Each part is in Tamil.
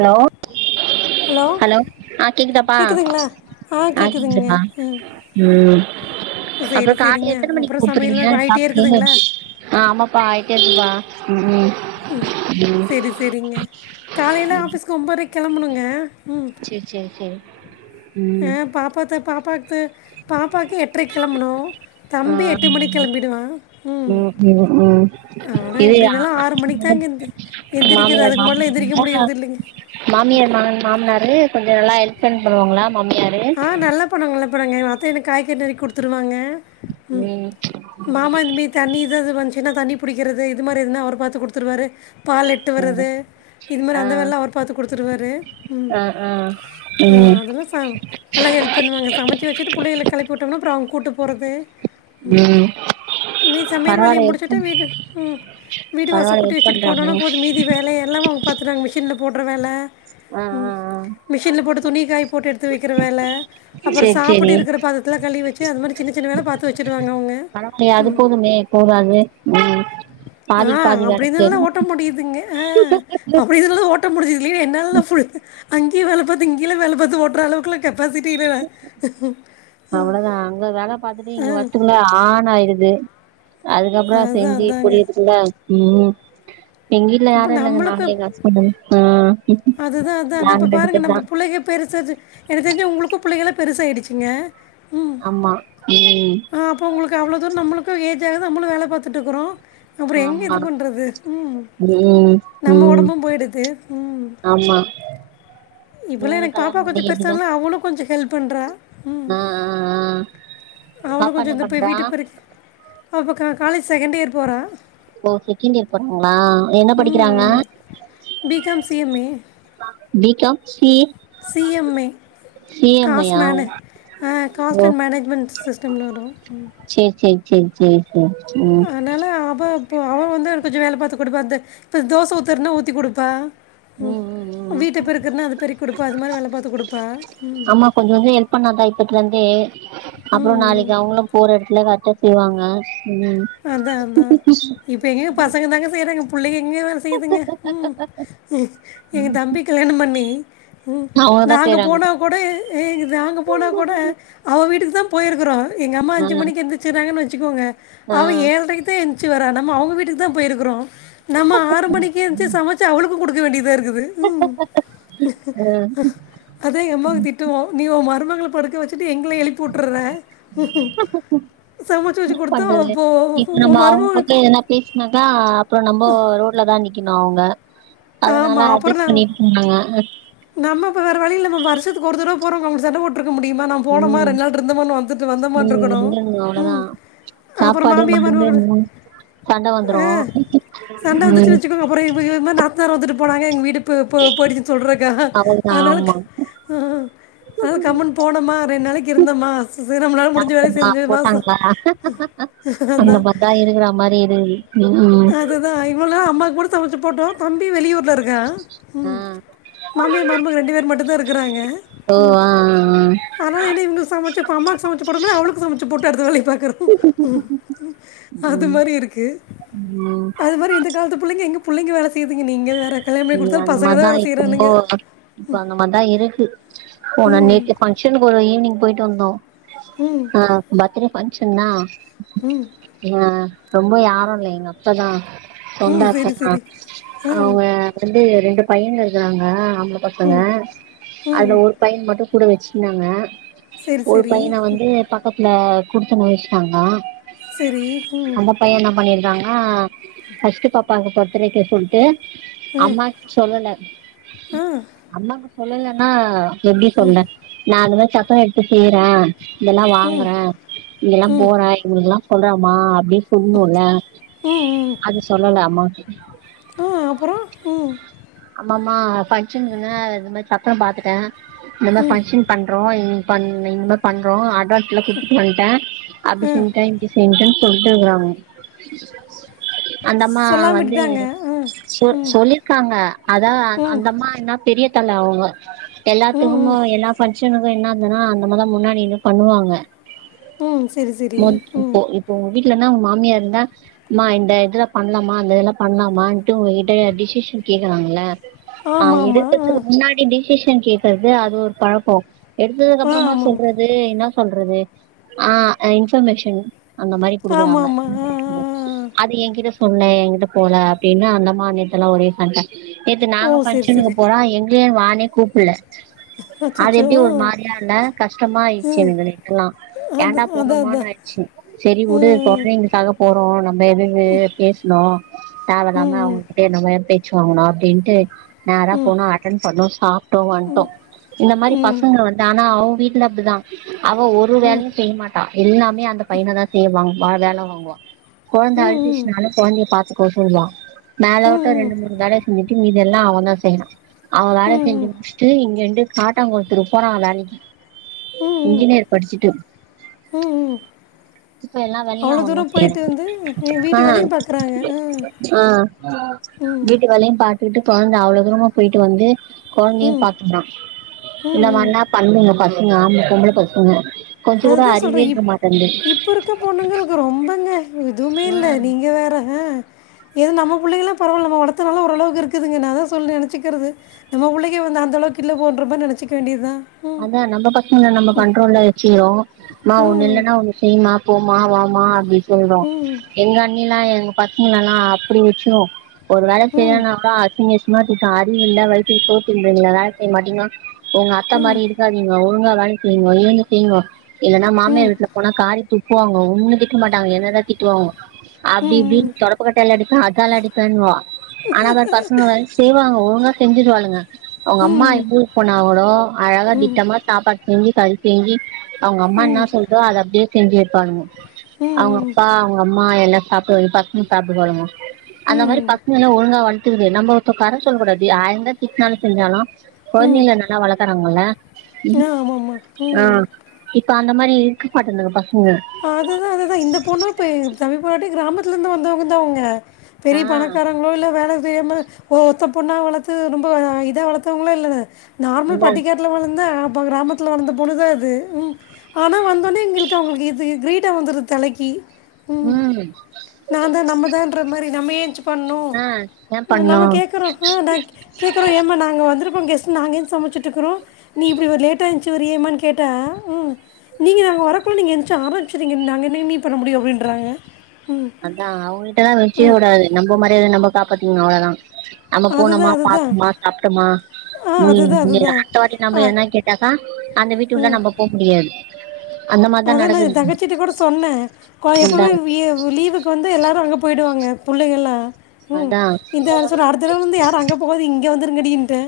ஹலோ ஹலோ ஆ கேக்குதாப்பா கேட்குதுங்களா ஆ கேட்குதுங்க கேக்குதுபா ம் ம் அப்போ சரி கால்ல சரிங்க எத்தன மணிக் அப்புறம் சமையல் கூப்புறீங்க வேலை ஆகிட்டே சாப்ட்டு இருக்குதுங்களா ஆமாப்பா ஆய்ட்டே இருக்குப்பா ம் ம் ம் ம் செரி செரிங்க காலேல ஆஃபீஸ்க்கு ஒம்போத்ரைக் கெளமுணுங்க ம் சேர் சேரி சேரி ஆ ம் பாப்பாத்தா பாப்பாத்க்கு பாப்பாக்கு எட்ரைக்கு கெளம்புனு தம்பி ஆ எட்டு மணிக் கெளம்பிடுவான் ம் ஆனா எப்டினாலு ஆறு மணி அதா மாமியாரு மாம் எந்திரிக்க இர்ந்தா முடியறது இல்லைங்க மாமியார் மா மாம்னாரு கொஞ்சோ நல்லா ஹெல்ப் பண்றவ்ங்குளா மாமியாரு நல்லா பண்ணுவ்ங் நல்லா பண்ணுவாங்க எங்க அத்த எனக் காய்கற் நருக்கி குடுத்துருவாங்க ம் மாமா இந்து மி தண்ணி இத அது வந்ச்சுன்னா தண்ணி புடிக்கிறது இது மாரி எதுனா அவரு பாத்து குடுத்துருவாரு பால்லெட்டு ம். வர்றது இது மாரி ஆ அந்த வேல்லாஅவர் பாத்து குடுத்துருவாரு ம் ஆ ஆ ஆ ம் அதலா சா ப்புலா ஹெல்ப் பண்ணுவாங்க சமச்சு வச்சுட்டு புள்ளைகள கெளப்பி உட்டுட்டோம்னா அப்புறோ அவ்ங்க கூட்டு போறது ம் மீ சமையல் வேலய பரவால்ல ஹெல்ப் முடிச்சுட்டு பண் வீட்டு ம் வீடு வாச பரவால்ல கூட்டி ஹெல்ப் வச்சுட்டு போனானா பண்றாங்களே போது மீதி வேலயெல்லாம் அவ்ங் பாத்துர்வாங்க மிஷின்ல போட்ற வேல ஆ ம் ஆ ஆ மிஷின்ல போட்டு துணி காய போட்டு எடுத்து வைக் வேல அப்புறோ சேரி சேரி சாப்புட்டு இருக்கிற பார்தத்தில கழிவ் வச்சு அது மாரி சின்ன சின்ன வேல பாத்து வச்சுடுவாங்க அவ்ங்க பரவாலையே அது போதுமே போதாது ம் பாதிக்கு பாதி வேல செய்ற அதா முடிதுங்க ஆ அப்டி இதுனாலதா ஓட்ட முடிது இல்லையே என்னாலலா ஃபுல் அங்கியு வேல பாத்து இங்கிலா வேல பாத்து ஓட்ற அளவுக்குல கெப்பாசிட்டி இல்லல அவுளதா அங்க வேல பாத்துட்டு இங்க வர்த்துக்குள்ள ஆன் ஆய்டுது அதுக்கப்புறோ அதான் செஞ்சு அதாங்க முடியர்துகுல்ல ம் எங்வீட்ல அப்போ யாரு இல்லங்க நானு எங் ஹஸ்பண்டு மட்தா அதுதா அதான இப்ப பாருங்க நம்ம புள்ளைக பெருசாச்சு எனக் தெரிஞ்சு உங்ளுக்கு பிள்ளைகலா பெருசாய்டுச்சிங்க ஆமா ம் உங்ளுக்கு அவ்ளோ தூரு நம்முளுக்கு ஏஜாகுது நம்முளு வேல பாத்துட்ருக்குறோ அப்புறோ எங்க ஆமா இது பண்றது ம் ம் நம்ம ம் ஒடம்பு போய்டுது ம் ஆமா இப்பலா இவுங்களுக்கு எனக்கு பாப்பா கல்யாணம் பண்ணி கொஞ்சு எப்டிதா பெருசான்னா அவுளு கொஞ்சு ஹெல்ப் பண்றா ம் ஆ ஆ ஆ அவளு பாப்பா கொஞ்சோ என்ன இந்த பே பண்றா வீட்ட பெருக் அவ இப்போ கா காலேஜ் செகெண்டியர் போறா ஓ செகெண்டியர் போறாங்ளா என்ன படிக்குறாங்க ம் BCom CMA B Com C C M A C M I cost யா மேனே ஆ ஓ காஸ்ட் அன்ட் மேனேஜ்மென்ட் சிஸ்டம்னு வரு ம் சேர் சேர் சேர் சேரி ம் ஆனால அவ இப்ப அவே வந்து எனக்கு கொஞ்சொ வேல பாத்து குடுப்பா அந்த இப்ப தோச ஊத்தற்ன்னா ஊத்தி குடுப்பா ம் வீட்ட பெருக்கற்னா அது பெருக்கி குடுப்பா அது மாரி வேல பாத்து குடுப்பா ம் ஆமா கொஞ்ச கொஞ்சோ பண்ணா தா இப்பத்லந்தே அப்றோ ம் நாளைக்கி அவுங்களு போற எடத்துல கர்ட்டா செய்வாங்க ம் அதா அதா இப்ப எங்கங்க பசங்க தாங்க செய்றாங்க புள்ளைக எங்க வேல செய்துங்க ம் எங்க தம்பி கல்யாணோ பண்ணி உ அவங்கதா நாங்க செய்றாங்க போனா கூட ஏ நாங்க போனா கூட அவ வீட்டுக்கு தா போய்ருக்குறோ எங்கம்மா ஆ அஞ்சு மணிக்கு எந்துச்சுறாங்கன் வச்சுக்கோங்க ஆ ஏழ்ரைக்கு தா என்ச்சு வரா நம்ம அவுங்க வீட்டுக்கு தா போய்ருக்குறோ நம்ம ஆறு மணிக்கே என்ச்சு சமச்சு அவளுக்கு குடுக்க வேண்டிதாருக்குது ம் ஹ் ஆ ஹூ அதா எ அம்மாக்கு திட்டுவோ நீ ஒ மருமகள படுக்க வச்சுட்டு எங்கள எழுப்பி வுட்டுற சமச்சு வச்சு என்ன குடுத்தா பண்றது அப்போ இப்ப நம்ம உன் அவுங் மருமக பக்கோ எதனா பேசுனாக்கா அப்றோ நம்போ ரோட்ல தா நிக்கணு அவுங்க ஆமா அதனால அப்புறோ அட்ஜஸ்ட் நா பண்ணிட்ன்னாங்க நம்ம இப்ப வேற வழியில்ல நம்ப வருஷத்துக்கு ஒரு தடவ போறோங்க அவுங்கட்ட சண்ட போ ட்ருக்க முடிமா நா போனம்மா ம் ரெண் நாள் இருந்தம்மான் வந்துட்டு ம் வந்தமான்ட்ருக்கணு வந்துருங்க அவ்ளோதா ம் அப்றோ சாப்பாடு மாமியா மருந்து மருமகள மூணு சண்ட வந்துரு ஆ சண்ட வந்துச்சுன் ம் வச்சுக்கோங்க அப்றோ இவுங்க இது மாரி நாத்தனார் வந்துட்டு போனாங்க எங் வீடு போ போ போடிச்சுன் சொல்றக்காக அவ்ளோதா அதனால ஆமா அதா கம்முனு போனமா ரெண் நாளைக்கி இருந்தம்மா நம்ளால முடிஞ்ச வேலய சாப்டமா செஞ்சமா அந்தமார் தா இருக்குற மாரி இருக்குது ம் ம் அதா இவ்ளே நாளா அம்மாக்கு மட்டு சமச்சி போட்டோ தம்பி வெளியூர்ல இருக்கா ஆ ம் மாமியா மருமக ரெண்டு பேர் மட்டுந்தா இருக்குறாங்க ஓ ம் ஆ ஆ ஆனாலு என்ன இவுங்களுக்கு சமச்சு ப்ப அம்மாக்கு சமச்சு போட்றமாரி அவளுக்கு சமச்சு போட்டு அடுத்த வேலய பாக்குறோ அது ம் மாரி இருக்கு ம் அது மாரி இந்த காலத்து புள்ளைங்க எங்க புள்ளைங்க வேல செய்து நீங்க வேற இல்லல்ல அந்த மார்தா இப்போ இப்போ அந்த மார்தா இருக்கு போன நேத்து பங்க்ஷனுக்கு ஒரு ஈவ்னிங் போய்ட்டு வந்தோ ம் ஆ பர்த்டே ஃபங்க்ஷன்னா ஆ ரொம்ப யாரு இல்ல எங்க அத்த தா சொந்த ம் அத்த சரி தா சரி ஆ அவுங்க வந்து ரெண்டு பையன்க இருக்குறாங்க ஆம்பள பசங்க அதுல ம் ஒரு பையன் மட்டு கூட வச்சுக்கினாங்க சரி ஒரு சரி பையன ம், வந்து ப க்கத்துல குடுத்தனோ வச்ட்டாங்க செரி ம் பையே என்ன பண்ணிருக்காங்க ஃபர்ஸ்ட்டு பாப்பாக்கு பத்துடேக்கு சொல்ட்டு அம்மா சொல்லல ஆ அம்மாக்கு சொல்லலன்னா எப்டி சொன்ன நா அந்த மாரி சட்னு எடுத்து செய்றே இதெல்லா வாங்குறேன் இங்கெல்லா ம் போறேன் இவங்ககெல்லாம் சொல்றாம அப்டின் சொடும்ல ம் ம் அது சொல்லலாமா ஆ அப்ரோ ம் ஆமா மா ஃபங்க்ஷன் இந்த மாரி சத்திரம் பாத்துட்டேன் இந்த மாரி ஃபங்க்ஷன் பண்றோ இந்த மாதிரி பண்றோ அட்வான்ஸ் எல்லாம் குப்பிட்டு பண்ணட்டேன் ஆ அப்படினு சொன் செஞ்சுடெனு சொல்லிக்கிறாங்க அந்தம்மா சொல்லாமல் வந்து விட்டுட்டாங்க ஆ சொ ம் சொல்லியிருக்காங்க அதான் ம் அந்தம் ஆமா ஏன்ன பெரிய தல அவங்க ம் எல்லாத்துக்கும் ம் எல்லா ஃபங்ஷன் என்ன ஆச்சின்னா அந்த மாதிரித்தான் முன்னாடி பண்ணுவாங்க ம் சரி சரி [inaudible] ம் ஒங்க வீட்லன்னா ஒங்க மாமியாரு தான் மா இந்த இதுல பண்லாமா அந்த இதுல பண்லாமான்ட்டு ஒங்க கிட்ட டிசிஷன் கேக் லாங்கள ஆ ஆமாம் எடுக்கதுக்கு ஆமாம் முன்னாடி டிசிஷன் கேக்குறது அது ஒரு பழக்கோம் எடுத்ததுக்கு ஆ ஆ அப்றமா ஆமாம் சொல்றது என்னா சொல்றது ஆ இன்ஃபர்மேஷன் அந்த மாரி கொடுக்குறாங்க ஆமாம் ஆமாம் ஆமாம் ஆ ஆ, ஆ அது எங்கிட்ட சொல்ல எங்கிட்ட போல அப்டினு அந்த அம்மா வீட்டுலலாம் ஒரே சண்ட நேத்து ஓ நாங்க சரி ஃபங்கஷனுக்கு சரி போறோ எங்கள வானே கூப்புல்ல அது அச்சோ எப்டி ஒரு மாதிரியா இல்ல கஷ்டமா ஆயிடுச்சு எங்களுக்கெல்லா அந்த ஏண்டா அதான் போனோமோன் அதான் ஆயிடுச்சு சரி வுடு ம் போடேன் இங்க போறோம் நம்ம எதுவு பேசுனோம் தேவ ம் இல்லாம ம் அவங்ககிட்ட நம்ம னும் அப்டின்ட்டு நேற போனும் அட்டன் பண்ணணும் வந்துட்டோம் இந்த மாதிரி ம் பசங்க வந்து ஆனா அவங்க வீட்டுல அப்டிதான் அவ ஒரு வேலையும் செய்யமாட்டா எல்லாமே அந்த பையன தா செய்வாங்க அவ வேல வாங்குவா கொழந்த ம் அழுதிச்சுனாலு கொழந்தைய பாத்துக்க சொல்லுவா மேல விட்ட ம் ரெண்டு மூனு வேல செஞ்சுட்டு மீதெல்லா அவன் தான் செய்றான் அவன் வேல ம் செஞ்சு முடிச்சுட்டு இங்கேந்து ஆட்டோ ஓட்டத்துக்கு போறான் வேலைக்கு ம் இன்ஜினியர் படிச்சுட்டு இப்ப எல்லா வேலையு அவ்ளோ அவந்தா தூரம் செய்யறா போயிட்டு வந்து வீட்டு ஆ வேலயும் பாக்குறாங்க ம் ஆ வீட்டு வேலையும் பாத்துக்கிட்டு கொழந்த அவ்ளோ தூரமா போயிட்டு வந்து கொழந்தையும் ம் ம் பாத்துகுறான் இல்லமா ம் என்ன பண்ணுங்க பசங்க ஆ பசங்க கொஞ்சோ கூட அறிவே இருக்க மாட்டேங்குது இப்ப இருக்க பொண்ணுங்களுக்கு ரொம்பங்க எதுவுமே இல்ல ம் நீங்க வேற அ இது நம்ம பிள்ளைலாம் பரவால நம்ம வளதுனால ஓரளவுக்கு இருக்குதுங்க நான் சொல்லி நெனச்சிக்கிறது நம்ம புள்ளக்கி வந்து அந்த அளவுக்கு இல்ல போன்றப்ப நெனச்சிக்க வேண்டியதான் அதான் நம்ம பசங்கல நம்ம கண்ட்ரோல்ல வச்சிகுறோ மா ஒண்ணு ம் இல்லன்னா ஒண்ணு செய்யுமா போமா வாமா அப்டின்னு போமா வாமா அப்படி நினை சொல்றோம் ம் எங்க அண்ணி எல்லா எங்க பசங்கலல்லாம் அப்படி வச்சி ஒரு வேல ம் செய்யலைனா கூட அது நீங்க சிமாத்திான் அது இல்லல வயிற்க்குங்கள மாட்டீங்கன்னா எங்க அத்த மாதிரி இருக் விட்றாதீங்கோ ஒழுங்கா வேலைய செய்ங்கோ இருந்து செய்ங்கோ இல்லன்னா மாமியார் ம் வீட்டு போனா காரி துப்புவாங்கோ ஒண்ண திட்ட மாட்டாங்க என்னதா திட்டுவாங்கோ அது ம் இப்டின்னு தொடப்ப கட்டயால அடிப்பேன் அதால அடிப்பேன்னுவா ஆனா அவ பசங்க வைஸ் செய்வாங்க ஒழுங்கா செஞ்சுட்டு வாளுங்க அவங்க அம்மா ம் எப்படி போனாக்களோ அழகா வீட்ட அம்மா சாப்பாடு செஞ்சி களி செஞ்சி அவங்க ம் அம்மா என்ன சொல்தோ அத அப்டியே செஞ்சி வைப்பாளுங்க ம் அவுங்க ம், அப்பா அவுங்க அம்மா எல்லா [unintelligible] ஃபஸ்ட் [unintelligible] அந்த மாரி ம் பசங்க லா ஒழுங்கா வளத்தக்குது நம்ம ஒருத்தர் கொர சொல்லக் கூடாது ஆயிரந்தா திட்னாலு செஞ்சாலும் ம் கொழந்தைங்கள நல்லா வளக்கறாங்கல்ல ஆ ஆமாம்மா ஆ ம் இப்ப அந்த மாரி இருக்க மாட்டுதுங்க பசங்க அதுதா அதுதா இந்த பொண்ணு இப்ப தம்பி பொண்டாட்டி கிராமத்துல இருந்து வந்தவங்க தா அவங்க ஆ பெரிய பணக்காரங் புவல்ல வேல செய்யாம ஒத்த பொண்ணா வளர்த்து ரொம்ப இத வளர்த்தவங்களோ இல்ல நார்மல் அதா பண்டிக தில வளந்த அப்ப கிராமத்தில வளந்த பொண்ணுதா அது உ ஆனா வந்தோனே எங்களுக்கு அவங்களுக்கு இது கிரீடோ வந்துருது தலைக்கி உ நா தா நம்ம தாகுற மாதிரி நம்ம ஏன் பண்ணுவோ ஆ ஏ பண்ணு நம்ம கேக்குறோ அ நா ஏன் நா கேக் கேக்குறோ ஏமா நாங்க வந்திருக்கோ கெஸ்ட் நாங்க எந்திச்சி சமச்சிட்டு இருக்கோ நீ இப்படி ஒரு லேட் எந்திச்சி த்திச்சு வரியேமானு கேட்டா நீங்க நாங்க வரக்குள்ள நீங்க எந் ஆரம்பிச்சிரங்க நாங்க என்னங்கண்ணி பண்ண முடியு அப்படின்றாங்க அதா அவுங்கள்ட்டலாம் வச்சிக்க ம், கூடாது நம்ப மரியாதய நம்ப காப்பாத்திகனு அவ்ளோதா அம்ம போனமா அதுதான் அதுதான் பாத்தமா சாப்டோமா ஆ உ அதுதான் இங்க அதுதான் நாத்தவட்டி ஆ நம்ம என்னன்னு கேட்டாக்கா அந்த வீட்டு உள்ள நம்ம போக முடியாது அந்த மாரிதா அதா நா என் நடக்குது தங்கச்சிட்ட கூட சொன்னே கொ அதா எப்பமே லீவுக்கு வந்து எல்லாரு அங்க போயிடுவாங்க பிள்ளைங்களலா ம் அதா இந்த வருஷத்தோட அடுத்த தடவ வந்து யாரு அங்க போகாதிங்க இங்க வந்துருங்கடின்னுட்டே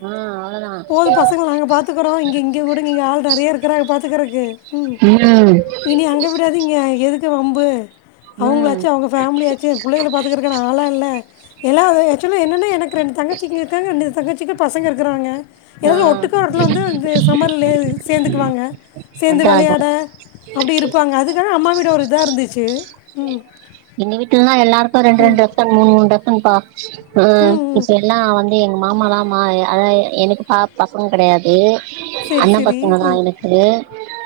ஆ அவ்ளோதா போது பசங்கள நாங்க பார்த்துக்குறோ இங்க இங்க கூடுங்க இங்க ஆள் நிறைய இருக்கிறாங்க பாத்துக்குறதுக்கு உ இனி அங்க விடாதீங்க எதுக்கு வம்பு ம் அவங்களாச்சு அவுங்க ஃபேமிலியாச்சு பிள்ளை ஓல பார்த்துக்கிறதுக் ஆளா இல்ல எல்லா அது ஆக்சுலி என்னென்னா எனக்கு ரெண்டு தங்கச்சிங்க இருக்காங்க ரெண்டு தங்கச்சிக்கு பசங்க இருக்குறாங்க ஆ எல்லாரு ஒட்டுக்கா அதுல வந்து வந்து சம்மர்ல சேந்துக்குவாங்க சேர்ந்து அதா அதா விளையாட அப்டி இருப்பாங்க அதுனால அம்மாவீடு அவ்லோ ஒரு இத இருந்துச்சி உ எங்க வீட்டுலல்லா எல்லாருக்கு ரெண்டு ரெண்டு டிரெஸு மூணு மூணு டிரெஸுங்பா ம் ம் எனா வந்து எங்க மாமாலா மா அதன் எனக்கு பா பசங்க கெடையாது சரி அண்ணா சரி பசங்க எல்லா ம் எனக்கு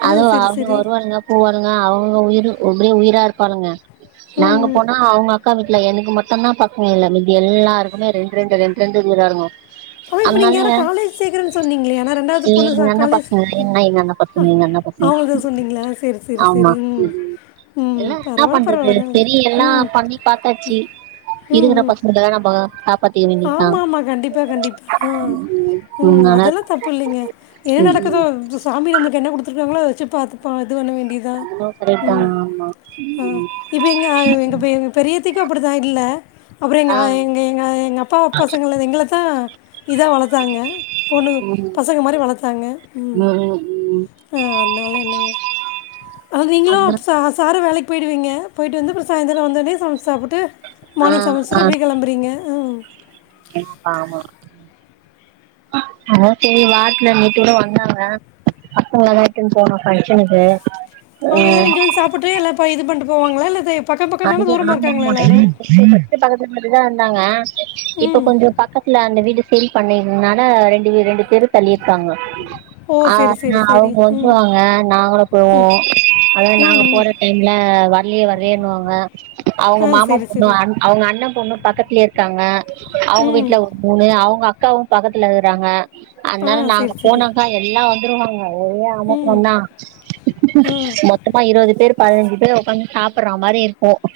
ஆ அதுவா சரி அவுளுங்க சரி வருவாளுங்க போவாளுங்க அவுங்க உயிர் ஓரே உயிரா இருப்பாளுங்க ம் நாங்க ம் போனா அவுங்க அக்கா வீட்டுல எனக்கு மட்டுதா பக் மிதி எல்லாமே இது எல்லாருக்குமே ரெண்டு ரெண்டு ரெண்டு ரெண்டு இரளுங்க ஓய் இப்ப நீங்க யாரயோ காலேஜ் சேக்குறேன்னு சொன்னீங்களே ஆனா ரெண்டாவது ஏ பொண்ணு ச எங்க அண்ண காலேஜ் பசங்க என்ன எங்க அண்ண ஆ பசங்க எங்க அண்ண பசங்க அவுங்களுக் சொன்னீங்களா செரி செரி ஆமா செரி என்ன என்னா பண்றது ம் சேரி எல்லா ம் பண்ணி பாத்தாச்சி இருக்குற பசங்க தா நம்ப ஆமா மா கண்டிப்பா கண்டிப்பா ஆ உ அதனால அதெல்லா தப்பு இல்லிங்க ஏன் ம் ம் நடக்குது சாமி நம்மளுக்கு என்ன கொடுத்துருக்காங்களோ அத வச்சு பாத்துபோ இது ஒண்ணு வேண்டி சும்மா கடைபான ஆமா ம் இப்ப எங்க எங்க பெரிய அத்தைக்கு அப்படித்தா இல்ல அப்றோ ஆ எங்க எங்க அப்பா ஓ பசங்கள எங்க தா இதா வளத்தாங்க பொண்ணு ம் பசங்க மாரி வளத்தாங்க ம் ஆ அதுனால என்னெங்க அதாது நீங்களு அதா சா சாரு வேலைக் போயிடுவீங்க போயிட்டு வந்து சாயந்திர வந்த உடனே சமச்சி சாப்பிட்டு ஆ மானிங் சமச்சுட்டு இப்டி கிளம்புறீங்க அம் கிட் ஆமா அதா சேரி வாரத்துல நேட்டு கூட வந்தாங்க அப்போ நல்ல இருக்குனு போனோ ஃபங்ஷனுக்கு அவங்க எல்லாரு இங்கே வந்து சாப்ட்டு எல்லா இதுபண்ணிட்டு போவாங்களா இல்ல இது பக்கம் பக்கம் தானா தூரமா இருக்காங்களா எல்லாரும் ஃபஸ்ட் பக்கத்துல மாதிரி தா இருந்தாங்க இப்ப கொஞ்ச பக்கத்துல அந்த வீடு பெய் பண்ணேருனால ரெண்டு வீட் ரெண்டு தெரு தள்ளியிருக்காங்க ஓ சரி ஆனா சரி சரி அவுங்க ம் வந்துருவாங்க நாங்களு போவோ அதா ம் நாங்க ம். போற டைம்ல வர்லயே வர்லயேனுவாங் க அவுங்க ஆ மாமா சரி பொண்ணு சரி அவுங்க அண்ணன் பொண்ணு பக்கத்திலயே இருக் காங்க அவுங்க ம் வீட்ல ஒரு மூணு அவுங்க அக்காவு பக்கத்துல இருகுறாங்க ஆ அனால நாங்க சரி சரி போனாக்கா எல்லா வந்துருவாங்க ஒரே நம்ம ம் பொண்ணா ஆ மொத்தமா இருவது பேர் பதினஞ்சு பேர் உக்காந்து சாப்புற மாரி போகு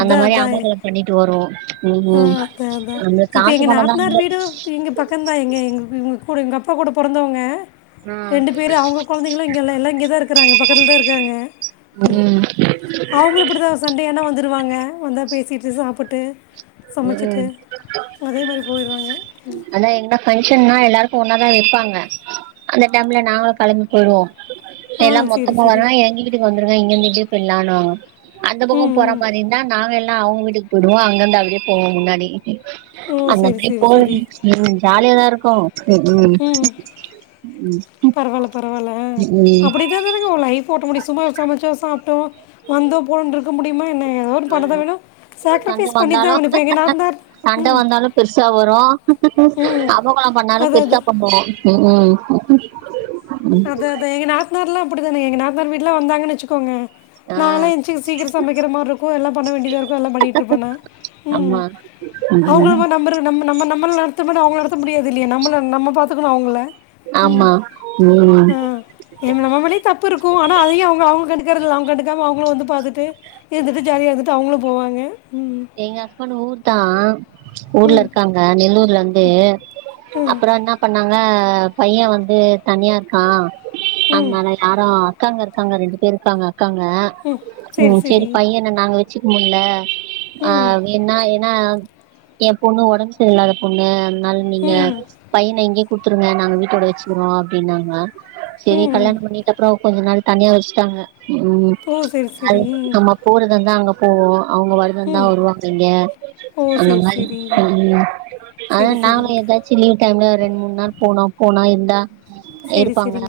அந்த மாரி அதான் அமக்கள பண்ணிட்டு வருவோ ம் ஆ ம் அதான் அதான் அந்த காசு பணந்தா இல்ல பக்கந்தா எங்க எங்க எங் கூட எங்க அப்பா கூட பொறந்தவங்க ம் ரெண்டு பேரு அவுங்க கொழந்தைங்களு இங்கல்ல எல்லா இங்க தா இருக்கிறாங்க பக்கத்துல தா இருக்காங்க ம் அவுங்களு இப்டிதா சண்டேயானா வந்துருவாங்க வந்தா பேசிட்டு சாப்புட்டு சமைச்சிட்டு ம் ஒரே மாரி போயிருவாங்க அதா என்ன ஃபங்க்ஷன்னா எல்லாருக்கும் ஒன்னா தா வைப்பாங்க அந்த டைம்ல நாங்களு கெளம்பி போயிடுவோ ஆ எல்லா சரி மொத்தமா சரி வரா எங்க வீட்டுக்கு வந்துருங்க இங்க இருந்து இப் போயில்லானுவாங்க அந்த பக்க ம் போற ம் மாரி இருந்தா நாங்க எல்லா அவுங்க வீட்டுக்கு யிடுவோ அங்கந்து அப்டியே போவோ முன்னாடி ஓ அந்த சரி மாரி சரி போவோ சரி ம் ஜாலியாதா இருக்கும் ம் ம் பரவால்ல பரவால்ல அப்டிதானுங்க லைஃப் ஓட்ட முடியு சும்மா சமச்சோ சாப்ட்டோ வந்தோ போனோனு இருக்க முடியுமா என்ன எதோ ஒன்னு பண்ணதா வேணு சண்ட சாக்ரிஃபெஸ் வந்தாலு பண்ணிதாகனு இப்ப எங்க நாத்தனார் சண்ட ம் வந்தாலு பெருசா வரு ம் அமர்க்கள பண்ணாலு அது அது பெருசா பண்ணுவோ ம் அதா அதா எங்க நாத்தனார்ல்லா அப்டிதானே எங்க நாத்தனார் வீட்லா வந்தாங்கன்னு வச்சுக்கோங்க ஆ நாலா எந்திச்சு சீக்கிரொ சமக்கிற மாரி இருக்கும் எல்லா பண்ண வேண்டியதா இருக்கு எல்லா பண்ணிட்டுருப்பே நா ஆமா அவுங்கள ம் மாரி நம்றது நம் நம்ம நம்மள நடத்த விட அவுங்கள நடத்த முடியாது இல்லயா நம்மள நம்ம பாத்துக்கணு அவுங்கள ஆமா ம் என் நம்ம மேலயு தப்பு இருக்கும் ஆனா அதயு அவுங்க அவுங்க கண்டுக்குறது இல்ல அவுங்க கண்டுக்காம அவுங்களு வந்து பாத்துட்டு எந்துட்டு ஜாலியா இருந்துட்டு அவங்களு போவாங்க ம் எங்க ஹஸ்பண்ட் ஊர்தா ஊர்ல ம் இருக்காங்க நெல்லூர்ல இருந் து ம் அப்பறோ என்ன பண்ணாங்க பைய வந்து தனியா இருக்கா ம் அதனால யாரு அக்காங்க ருக்காங்க ரெண்டு பேரு இருக்காங்க அக்காங்க ம் சரி ம் செரி சரி பையன நாங்க வச்சுக்கனுல்ல ம் ஆங் என்னா ஏனா எ பொண்ணு ஒடம்பு சரி இல்லாத பொண்ணு னால நீங்க ம் பையன இங்கே குடுத்துருங்க நாங்க வீட்டோட வச்சுக்கிறோம் அப்டின்னாங்க செரினு ம் கல்யாணம் பண்ணிட்ட அப்றொ கொஞ்ச நாள் தனியா வச்சுட்டாங்க ம் ஓ சரி அது சரி நம்ம போறதா இருந்தா அங்க போவோ அவுங்க வர தா ருந்தா வருவாங்க இல்லயா ஓ அந்த சரி மாரி சரி ஆனா சரி நாங்க சரிங்க எதாச் சிலிங் டைம்ல ஒரு ரெண்டு மூணு நாள் போனோ போனா இருந்தா சரி இருப்பாங்க சரிங்க